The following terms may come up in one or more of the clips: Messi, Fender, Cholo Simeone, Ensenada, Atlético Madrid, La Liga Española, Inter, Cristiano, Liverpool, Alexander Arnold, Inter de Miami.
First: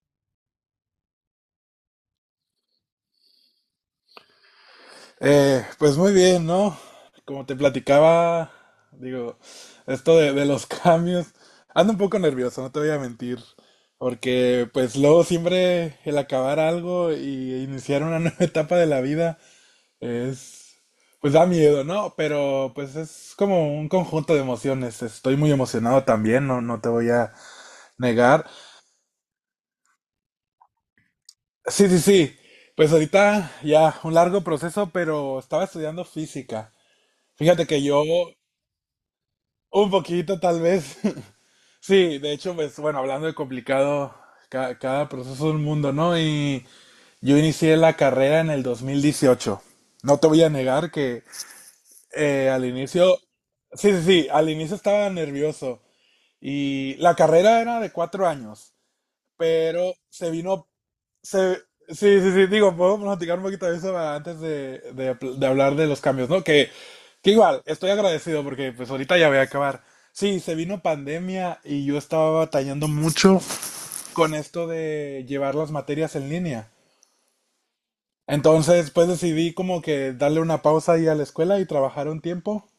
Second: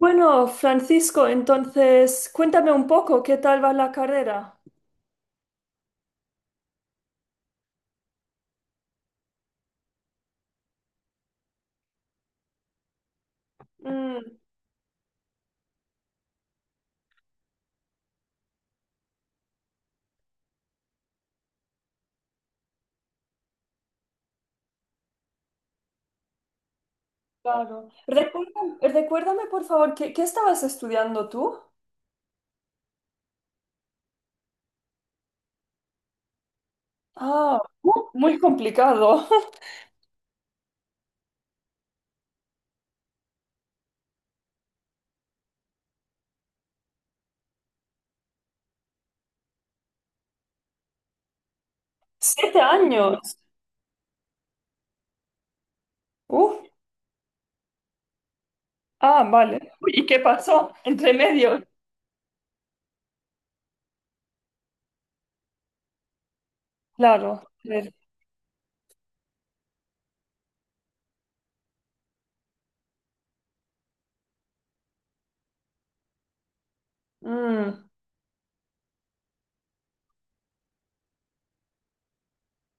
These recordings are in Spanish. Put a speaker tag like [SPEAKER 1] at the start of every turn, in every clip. [SPEAKER 1] Bueno, Francisco, entonces cuéntame un poco, ¿qué tal va la carrera?
[SPEAKER 2] Pues muy bien, ¿no? Como te platicaba, digo, esto de los cambios, ando un poco nervioso, no te voy a mentir,
[SPEAKER 1] Mm,
[SPEAKER 2] porque pues luego siempre el acabar algo y iniciar una nueva etapa de la vida es, pues da miedo, ¿no? Pero pues es como un conjunto de emociones, estoy muy emocionado también, no te voy a
[SPEAKER 1] claro.
[SPEAKER 2] negar.
[SPEAKER 1] Recuérdame, recuérdame, por favor, ¿qué estabas estudiando tú?
[SPEAKER 2] Sí, sí, sí, pues ahorita ya un largo proceso, pero estaba estudiando física.
[SPEAKER 1] Ah,
[SPEAKER 2] Fíjate que yo...
[SPEAKER 1] muy complicado.
[SPEAKER 2] Un poquito, tal vez. Sí, de hecho, pues bueno, hablando de complicado, cada proceso es un mundo, ¿no? Y yo inicié la carrera en el 2018. No te voy a negar que
[SPEAKER 1] Siete
[SPEAKER 2] al inicio,
[SPEAKER 1] años.
[SPEAKER 2] sí, sí, sí, al inicio estaba nervioso.
[SPEAKER 1] Uh,
[SPEAKER 2] Y la carrera era de cuatro años,
[SPEAKER 1] ah, vale. Uy,
[SPEAKER 2] pero
[SPEAKER 1] ¿y qué pasó entre
[SPEAKER 2] se,
[SPEAKER 1] medio?
[SPEAKER 2] sí, sí, sí, digo, podemos platicar un poquito de eso ah, antes de de hablar de los cambios, ¿no? Que
[SPEAKER 1] Claro,
[SPEAKER 2] igual,
[SPEAKER 1] a
[SPEAKER 2] estoy
[SPEAKER 1] ver.
[SPEAKER 2] agradecido porque pues ahorita ya voy a acabar. Sí, se vino pandemia y yo estaba batallando mucho con esto de llevar las materias en línea.
[SPEAKER 1] Mm.
[SPEAKER 2] Entonces, pues decidí como que darle una pausa ahí a la escuela y trabajar un tiempo.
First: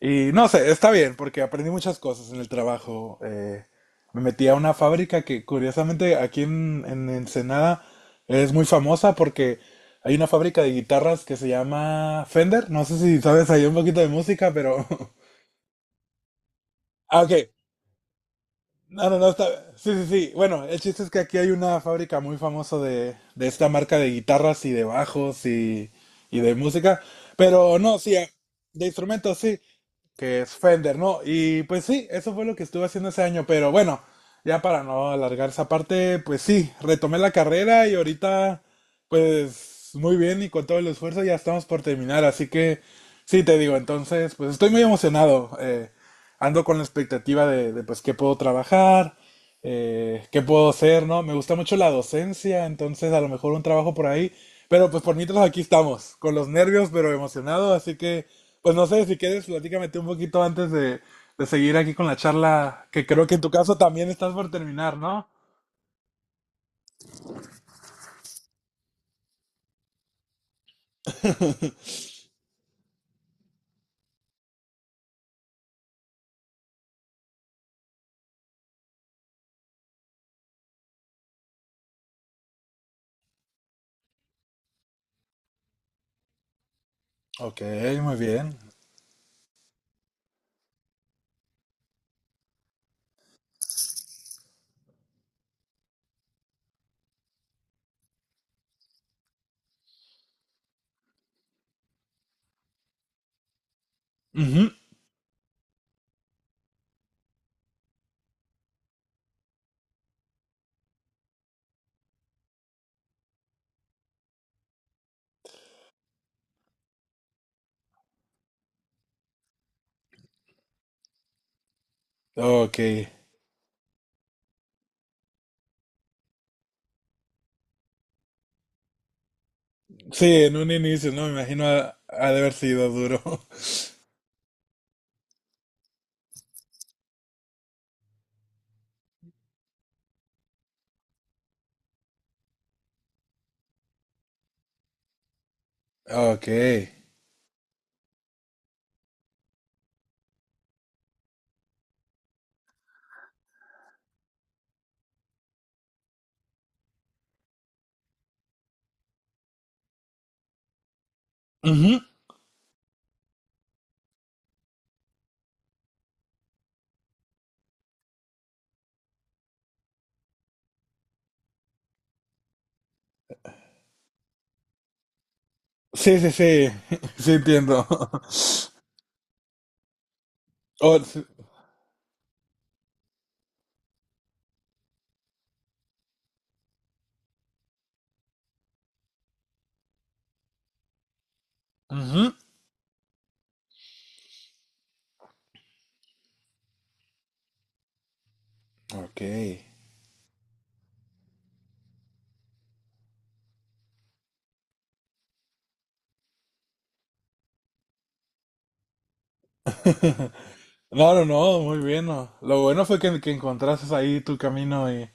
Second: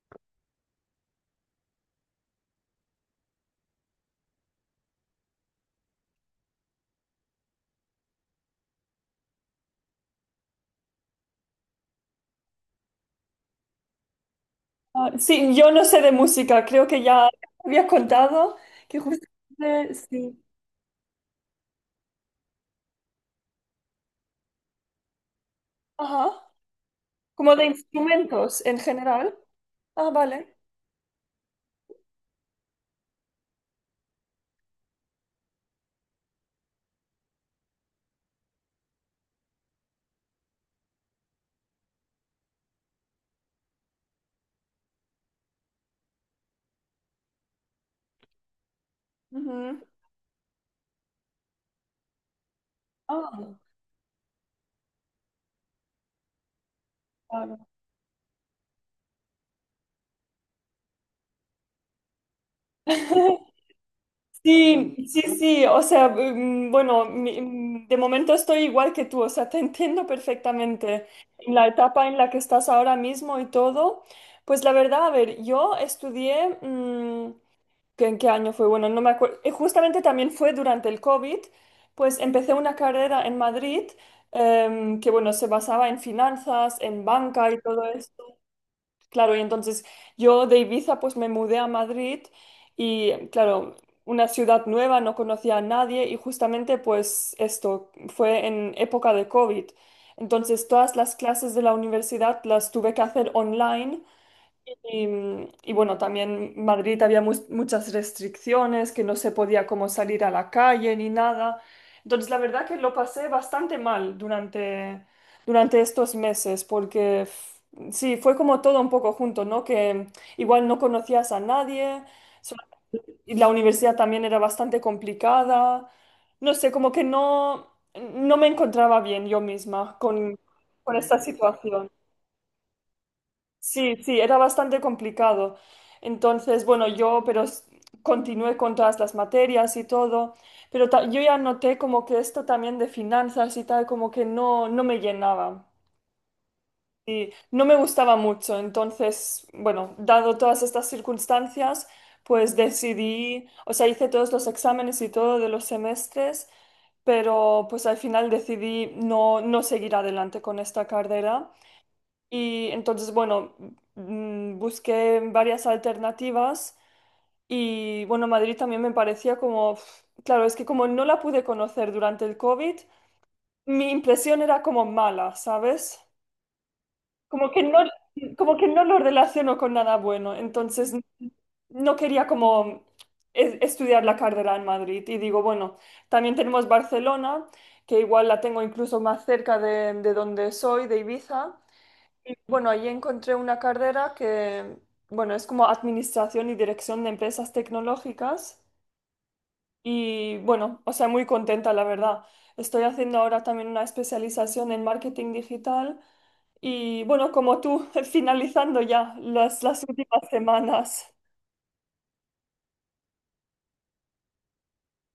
[SPEAKER 2] Y no sé, está bien, porque aprendí muchas cosas en el trabajo. Me metí a una fábrica que curiosamente aquí en Ensenada es muy famosa porque hay una fábrica de guitarras que se llama Fender. No sé si sabes ahí un poquito de música, pero...
[SPEAKER 1] Ah, sí, yo no sé de música, creo que
[SPEAKER 2] Ah,
[SPEAKER 1] ya
[SPEAKER 2] ok.
[SPEAKER 1] había contado que
[SPEAKER 2] No, no, no, está... Sí,
[SPEAKER 1] justamente,
[SPEAKER 2] sí, sí.
[SPEAKER 1] sí.
[SPEAKER 2] Bueno, el chiste es que aquí hay una fábrica muy famosa de esta marca de guitarras y de bajos
[SPEAKER 1] Ajá.
[SPEAKER 2] y de música.
[SPEAKER 1] Como de
[SPEAKER 2] Pero no, sí,
[SPEAKER 1] instrumentos en
[SPEAKER 2] de
[SPEAKER 1] general.
[SPEAKER 2] instrumentos, sí.
[SPEAKER 1] Ah,
[SPEAKER 2] Que es
[SPEAKER 1] vale.
[SPEAKER 2] Fender, ¿no? Y pues sí, eso fue lo que estuve haciendo ese año, pero bueno, ya para no alargar esa parte, pues sí, retomé la carrera y ahorita, pues muy bien y con todo el esfuerzo ya estamos por terminar, así que sí, te digo, entonces, pues estoy muy emocionado, ando con la expectativa de pues qué puedo trabajar,
[SPEAKER 1] Ujú.
[SPEAKER 2] qué puedo hacer, ¿no? Me gusta mucho la docencia, entonces a lo mejor
[SPEAKER 1] Ah,
[SPEAKER 2] un trabajo por ahí, pero pues por mientras aquí estamos, con los nervios, pero
[SPEAKER 1] claro.
[SPEAKER 2] emocionado, así que... Pues no sé, si quieres, platícame tú un poquito antes de seguir aquí con la charla, que creo que en tu caso también estás por
[SPEAKER 1] Sí,
[SPEAKER 2] terminar,
[SPEAKER 1] sí,
[SPEAKER 2] ¿no?
[SPEAKER 1] sí, o sea, bueno, de momento estoy igual que tú, o sea, te entiendo perfectamente en la etapa en la que estás ahora mismo y todo. Pues la verdad, a ver, yo estudié, ¿en qué año fue? Bueno, no me acuerdo, justamente también fue durante el COVID, pues empecé una carrera en Madrid, que bueno, se basaba en finanzas, en banca y
[SPEAKER 2] Ok,
[SPEAKER 1] todo eso.
[SPEAKER 2] muy bien.
[SPEAKER 1] Claro, y entonces yo de Ibiza pues me mudé a Madrid y claro, una ciudad nueva, no conocía a nadie y justamente pues esto fue en época de COVID. Entonces todas las clases de la universidad las tuve que hacer online
[SPEAKER 2] Ujú.
[SPEAKER 1] y, y bueno, también en Madrid había muchas restricciones, que no se podía como salir a la calle ni nada. Entonces, la verdad que lo pasé bastante mal durante, durante estos meses, porque sí, fue como todo un poco junto, ¿no? Que igual no conocías a nadie, so-
[SPEAKER 2] Ok.
[SPEAKER 1] y la universidad también era bastante complicada. No sé, como que no, no me encontraba bien yo misma
[SPEAKER 2] Sí, en un
[SPEAKER 1] con
[SPEAKER 2] inicio,
[SPEAKER 1] esta
[SPEAKER 2] ¿no? Me imagino
[SPEAKER 1] situación.
[SPEAKER 2] ha de haber sido duro.
[SPEAKER 1] Sí, sí, era bastante complicado. Entonces, bueno, yo, pero continué con todas las materias y todo, pero yo ya noté como que esto también de finanzas y tal, como que no, no me llenaba
[SPEAKER 2] Ok.
[SPEAKER 1] y no me gustaba mucho. Entonces, bueno, dado todas estas circunstancias, pues decidí, o sea, hice todos los exámenes y todo de los semestres, pero pues al final decidí no, no seguir adelante con esta carrera.
[SPEAKER 2] Ujú.
[SPEAKER 1] Y entonces, bueno, busqué varias alternativas y, bueno, Madrid también me parecía como, pf, claro, es que como no la pude conocer durante el COVID, mi impresión era como mala, ¿sabes?
[SPEAKER 2] Sí, sí, sí. Sí,
[SPEAKER 1] Como que no,
[SPEAKER 2] entiendo.
[SPEAKER 1] como que no lo relaciono con nada bueno. Entonces,
[SPEAKER 2] Oh, sí.
[SPEAKER 1] no quería como estudiar la carrera en Madrid. Y digo, bueno, también tenemos Barcelona, que igual la tengo incluso más cerca de donde soy, de Ibiza. Y
[SPEAKER 2] Ujú.
[SPEAKER 1] bueno, ahí encontré una carrera que, bueno, es como administración y dirección de empresas tecnológicas.
[SPEAKER 2] Ok.
[SPEAKER 1] Y bueno, o sea, muy contenta, la verdad. Estoy haciendo ahora también una especialización en marketing digital. Y bueno, como tú, finalizando ya las últimas semanas.
[SPEAKER 2] No, no, no, muy bien. No. Lo bueno fue que encontraste ahí tu camino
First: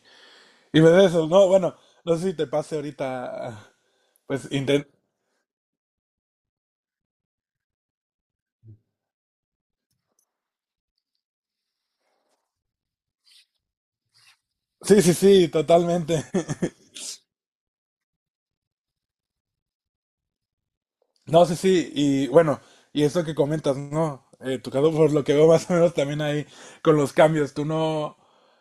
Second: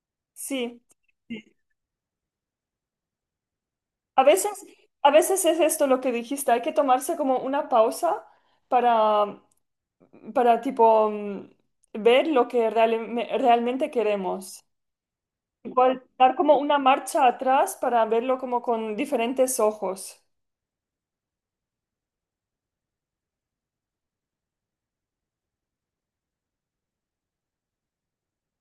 [SPEAKER 2] y
[SPEAKER 1] Sí.
[SPEAKER 2] ves eso, ¿no? Bueno, no sé si te pase ahorita,
[SPEAKER 1] A
[SPEAKER 2] pues
[SPEAKER 1] veces, a veces es esto lo que dijiste, hay que tomarse como una pausa para, para tipo, ver lo que realmente queremos.
[SPEAKER 2] sí, sí, sí,
[SPEAKER 1] Igual,
[SPEAKER 2] totalmente.
[SPEAKER 1] dar como una marcha atrás para verlo como con diferentes ojos.
[SPEAKER 2] No, sí, sí, y bueno, y eso que comentas, ¿no? Tu caso, por lo que veo más o menos también ahí con los cambios, tú no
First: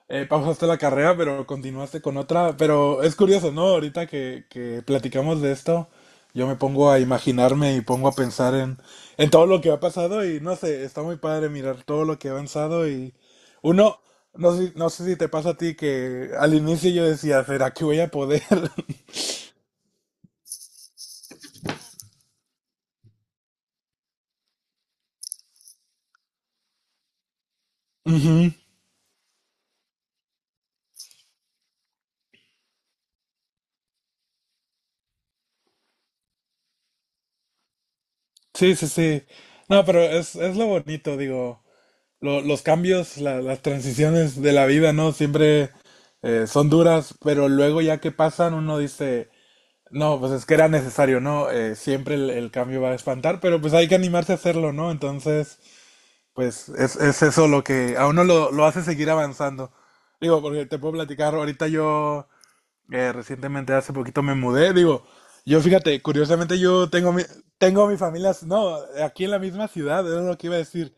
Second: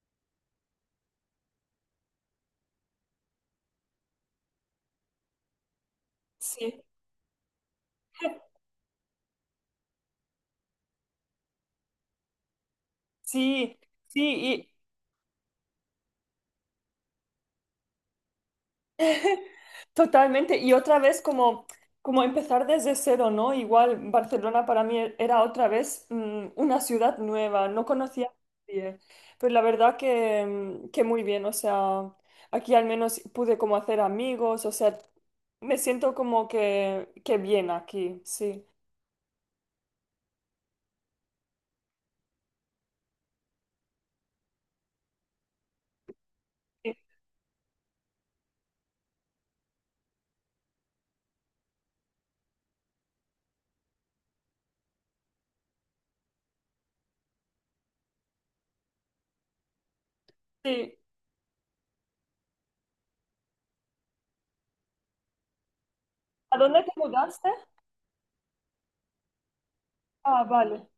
[SPEAKER 2] pausaste la carrera, pero continuaste con otra, pero es curioso, ¿no? Ahorita que platicamos de esto, yo me
[SPEAKER 1] Sí,
[SPEAKER 2] pongo a imaginarme y pongo a pensar en todo lo que ha pasado y no sé, está muy padre mirar todo lo que ha avanzado y
[SPEAKER 1] sí,
[SPEAKER 2] uno, no
[SPEAKER 1] sí,
[SPEAKER 2] sé, no sé si te pasa a ti que al inicio yo decía, ¿será que voy a poder?
[SPEAKER 1] y totalmente. Y otra vez como, como empezar desde cero, ¿no? Igual Barcelona para mí era otra vez una ciudad nueva, no conocía a
[SPEAKER 2] Ujú.
[SPEAKER 1] nadie. Pero la verdad que, que muy bien, o sea, aquí al menos pude como hacer amigos, o sea, me siento como que bien aquí, sí.
[SPEAKER 2] Sí, sí, sí. No, pero es lo bonito, digo, los cambios, las transiciones de la vida, ¿no? Siempre son
[SPEAKER 1] Sí,
[SPEAKER 2] duras, pero luego ya que pasan uno dice, no, pues es que era necesario, ¿no? Siempre el cambio va a espantar, pero pues hay que animarse a hacerlo, ¿no? Entonces, pues es eso lo que a uno lo hace seguir avanzando. Digo, porque te puedo
[SPEAKER 1] sí.
[SPEAKER 2] platicar, ahorita yo... recientemente, hace poquito me mudé, digo, yo fíjate,
[SPEAKER 1] ¿A
[SPEAKER 2] curiosamente
[SPEAKER 1] dónde te mudaste?
[SPEAKER 2] tengo mi familia, no, aquí en la misma ciudad, era lo
[SPEAKER 1] Ah,
[SPEAKER 2] que iba a
[SPEAKER 1] vale.
[SPEAKER 2] decir,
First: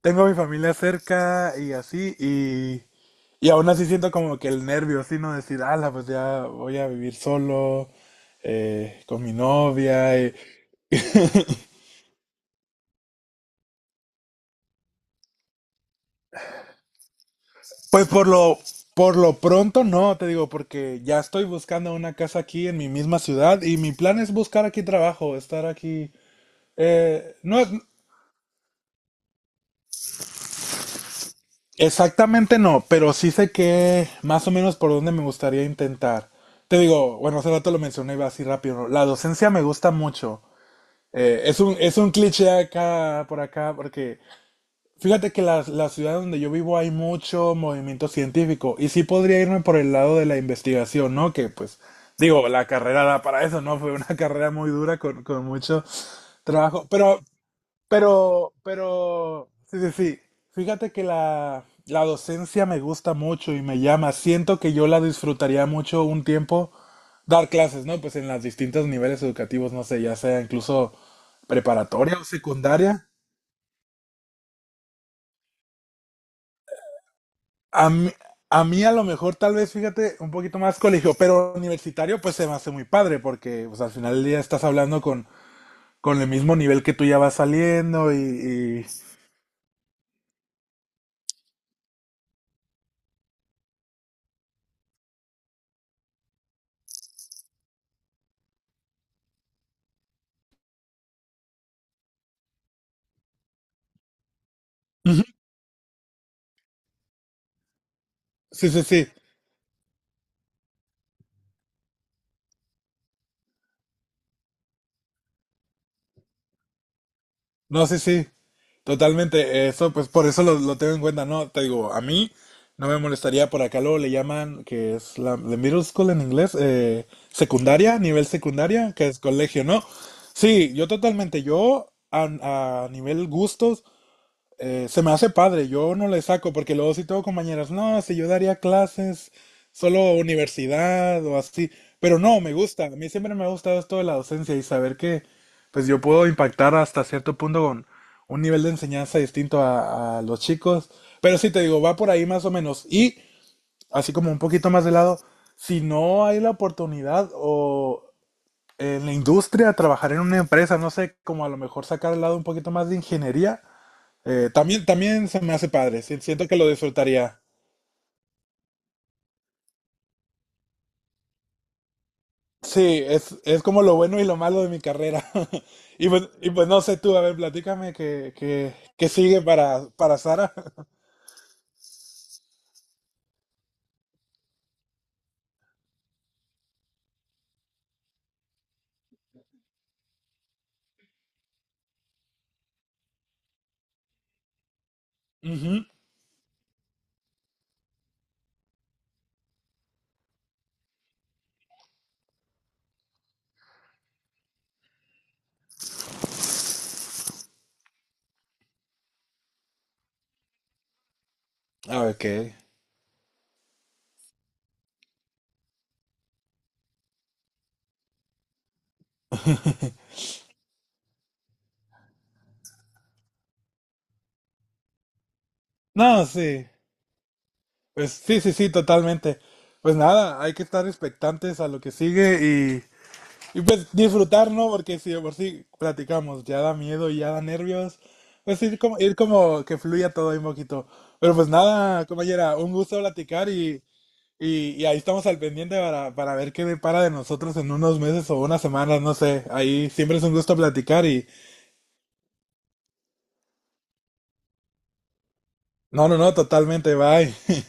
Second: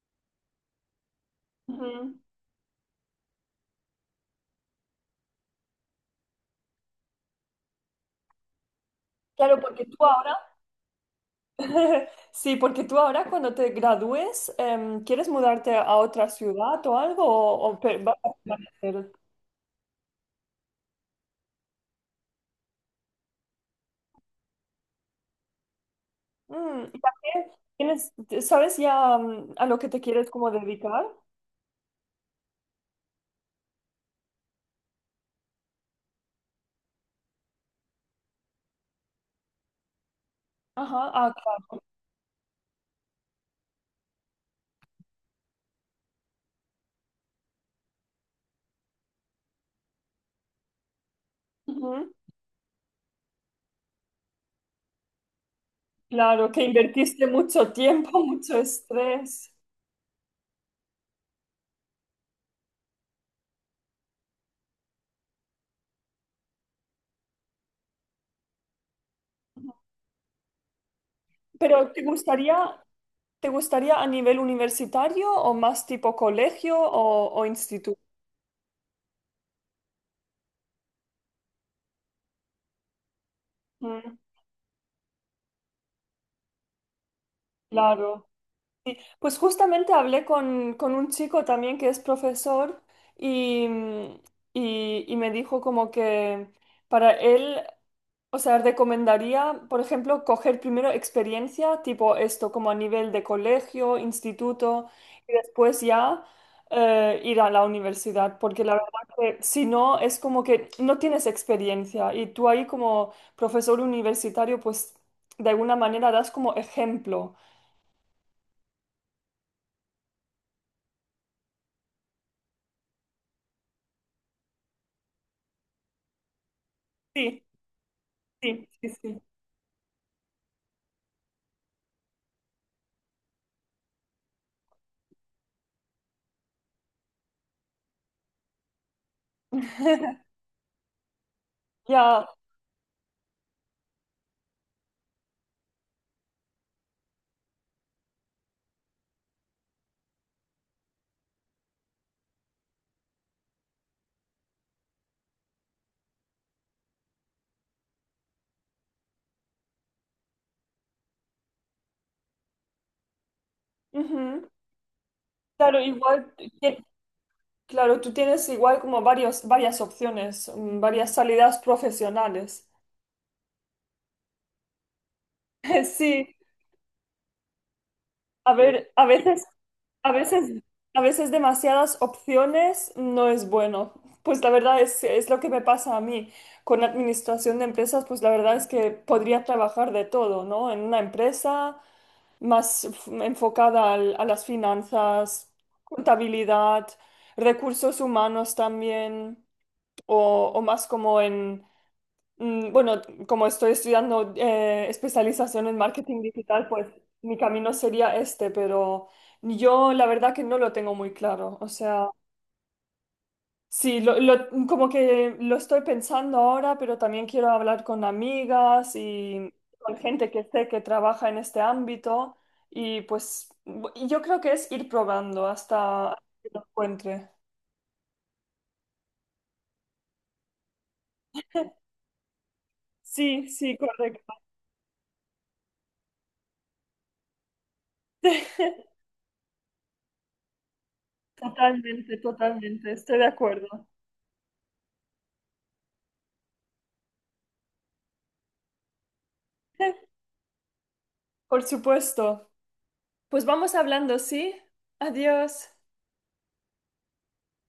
[SPEAKER 2] tengo mi familia cerca y así,
[SPEAKER 1] Ujú.
[SPEAKER 2] y aún así siento como que el nervio, así, ¿no? Decir, ala, pues ya voy a vivir solo, con mi
[SPEAKER 1] Claro, porque tú
[SPEAKER 2] novia, y-
[SPEAKER 1] ahora, sí, porque tú ahora cuando te gradúes, ¿quieres mudarte a otra ciudad o algo? O
[SPEAKER 2] pues
[SPEAKER 1] vas a permanecer?
[SPEAKER 2] por lo pronto no, te digo, porque ya estoy buscando una casa aquí en mi misma ciudad y mi plan es buscar aquí trabajo, estar aquí.
[SPEAKER 1] Mm, ¿y
[SPEAKER 2] Eh,
[SPEAKER 1] también
[SPEAKER 2] no,
[SPEAKER 1] tienes, sabes ya a lo que te quieres como dedicar?
[SPEAKER 2] Exactamente no, pero sí sé que más o menos por dónde me gustaría intentar. Te digo, bueno, hace rato lo mencioné y así rápido, ¿no? La docencia me gusta mucho.
[SPEAKER 1] Ajá, ah,
[SPEAKER 2] Es un cliché acá, por acá, porque fíjate que la ciudad donde yo vivo hay mucho movimiento científico y sí podría irme por el lado de la investigación, ¿no? Que pues,
[SPEAKER 1] claro. Ujú.
[SPEAKER 2] digo, la carrera da para eso, ¿no? Fue una carrera muy dura con mucho
[SPEAKER 1] Claro, que
[SPEAKER 2] trabajo, pero
[SPEAKER 1] invertiste mucho tiempo, mucho estrés.
[SPEAKER 2] sí, sí, sí. Fíjate que la docencia me gusta mucho y me llama. Siento que yo la disfrutaría mucho un tiempo dar clases, ¿no? Pues en los distintos niveles educativos, no sé, ya sea incluso
[SPEAKER 1] Pero
[SPEAKER 2] preparatoria o secundaria.
[SPEAKER 1] te gustaría a nivel universitario o más tipo colegio o
[SPEAKER 2] A
[SPEAKER 1] instituto?
[SPEAKER 2] mí, a mí a lo mejor tal vez, fíjate, un poquito más colegio, pero universitario pues se me hace muy padre porque pues al final
[SPEAKER 1] Mm,
[SPEAKER 2] del día estás hablando con el mismo nivel que tú ya vas saliendo
[SPEAKER 1] claro. Sí,
[SPEAKER 2] y-
[SPEAKER 1] pues justamente hablé con un chico también que es profesor y, y me dijo como que para él, o sea, recomendaría, por ejemplo, coger primero experiencia, tipo esto, como a nivel de colegio, instituto,
[SPEAKER 2] Ujú.
[SPEAKER 1] y después ya ir a la universidad, porque
[SPEAKER 2] Sí,
[SPEAKER 1] la
[SPEAKER 2] sí,
[SPEAKER 1] verdad
[SPEAKER 2] sí.
[SPEAKER 1] que si no, es como que no tienes experiencia y tú ahí como profesor universitario, pues de alguna manera das como ejemplo.
[SPEAKER 2] No, sí, sí, totalmente. Eso, pues por eso lo tengo en cuenta, ¿no? Te digo, a mí no me molestaría por acá, luego le llaman, que es la middle school en inglés,
[SPEAKER 1] Sí,
[SPEAKER 2] secundaria, nivel
[SPEAKER 1] sí, sí,
[SPEAKER 2] secundaria, que es
[SPEAKER 1] sí.
[SPEAKER 2] colegio, ¿no? Sí, yo totalmente, yo a nivel gustos, se me hace padre, yo no le saco porque luego si tengo compañeras, no, si yo daría clases solo universidad o así, pero
[SPEAKER 1] Ya,
[SPEAKER 2] no, me gusta, a mí siempre me ha gustado esto de la docencia y saber que pues yo puedo impactar hasta cierto punto con un nivel de enseñanza distinto a los chicos, pero sí te digo, va por ahí más o menos y así como un poquito más de lado, si no hay la oportunidad o en la industria, trabajar en una empresa, no sé, como a lo mejor sacar al lado un poquito más de ingeniería.
[SPEAKER 1] ujú.
[SPEAKER 2] También se me hace
[SPEAKER 1] Claro,
[SPEAKER 2] padre, sí,
[SPEAKER 1] igual,
[SPEAKER 2] siento que lo
[SPEAKER 1] que-
[SPEAKER 2] disfrutaría.
[SPEAKER 1] claro, tú tienes igual como varios, varias opciones, varias salidas profesionales.
[SPEAKER 2] Sí, es como lo bueno y lo malo de mi carrera.
[SPEAKER 1] Sí,
[SPEAKER 2] Y pues no sé tú, a ver, platícame qué,
[SPEAKER 1] a
[SPEAKER 2] qué,
[SPEAKER 1] ver, a
[SPEAKER 2] qué sigue
[SPEAKER 1] veces, a
[SPEAKER 2] para
[SPEAKER 1] veces,
[SPEAKER 2] Sara.
[SPEAKER 1] a veces demasiadas opciones no es bueno. Pues la verdad es lo que me pasa a mí con administración de empresas, pues la verdad es que podría trabajar de todo, ¿no? En una empresa, más enfocada a las finanzas,
[SPEAKER 2] Ujú.
[SPEAKER 1] contabilidad, recursos humanos también, o más como en, bueno, como estoy estudiando especialización en marketing digital, pues mi camino sería este, pero yo la verdad que no lo tengo muy claro, o
[SPEAKER 2] Ah,
[SPEAKER 1] sea...
[SPEAKER 2] ok.
[SPEAKER 1] Sí, lo, como que lo estoy pensando ahora, pero también quiero hablar con amigas y con gente que sé que trabaja en este ámbito y pues y yo creo que es ir probando
[SPEAKER 2] No,
[SPEAKER 1] hasta que
[SPEAKER 2] sí.
[SPEAKER 1] lo encuentre.
[SPEAKER 2] Pues sí, sí, sí, totalmente. Pues nada, hay que estar expectantes a lo que sigue.
[SPEAKER 1] Sí,
[SPEAKER 2] Y
[SPEAKER 1] sí,
[SPEAKER 2] pues
[SPEAKER 1] correcto.
[SPEAKER 2] disfrutar, ¿no? Porque si de por sí platicamos, ya da miedo y ya da nervios. Pues ir como que fluya todo ahí un poquito. Pero pues nada,
[SPEAKER 1] Totalmente,
[SPEAKER 2] compañera, un
[SPEAKER 1] totalmente,
[SPEAKER 2] gusto
[SPEAKER 1] estoy de
[SPEAKER 2] platicar
[SPEAKER 1] acuerdo.
[SPEAKER 2] y ahí estamos al pendiente para ver qué depara de nosotros en unos meses o unas semanas, no sé. Ahí siempre es un gusto platicar y...
[SPEAKER 1] Por supuesto. Pues vamos hablando, ¿sí? Adiós.
[SPEAKER 2] No, no, no, totalmente, bye.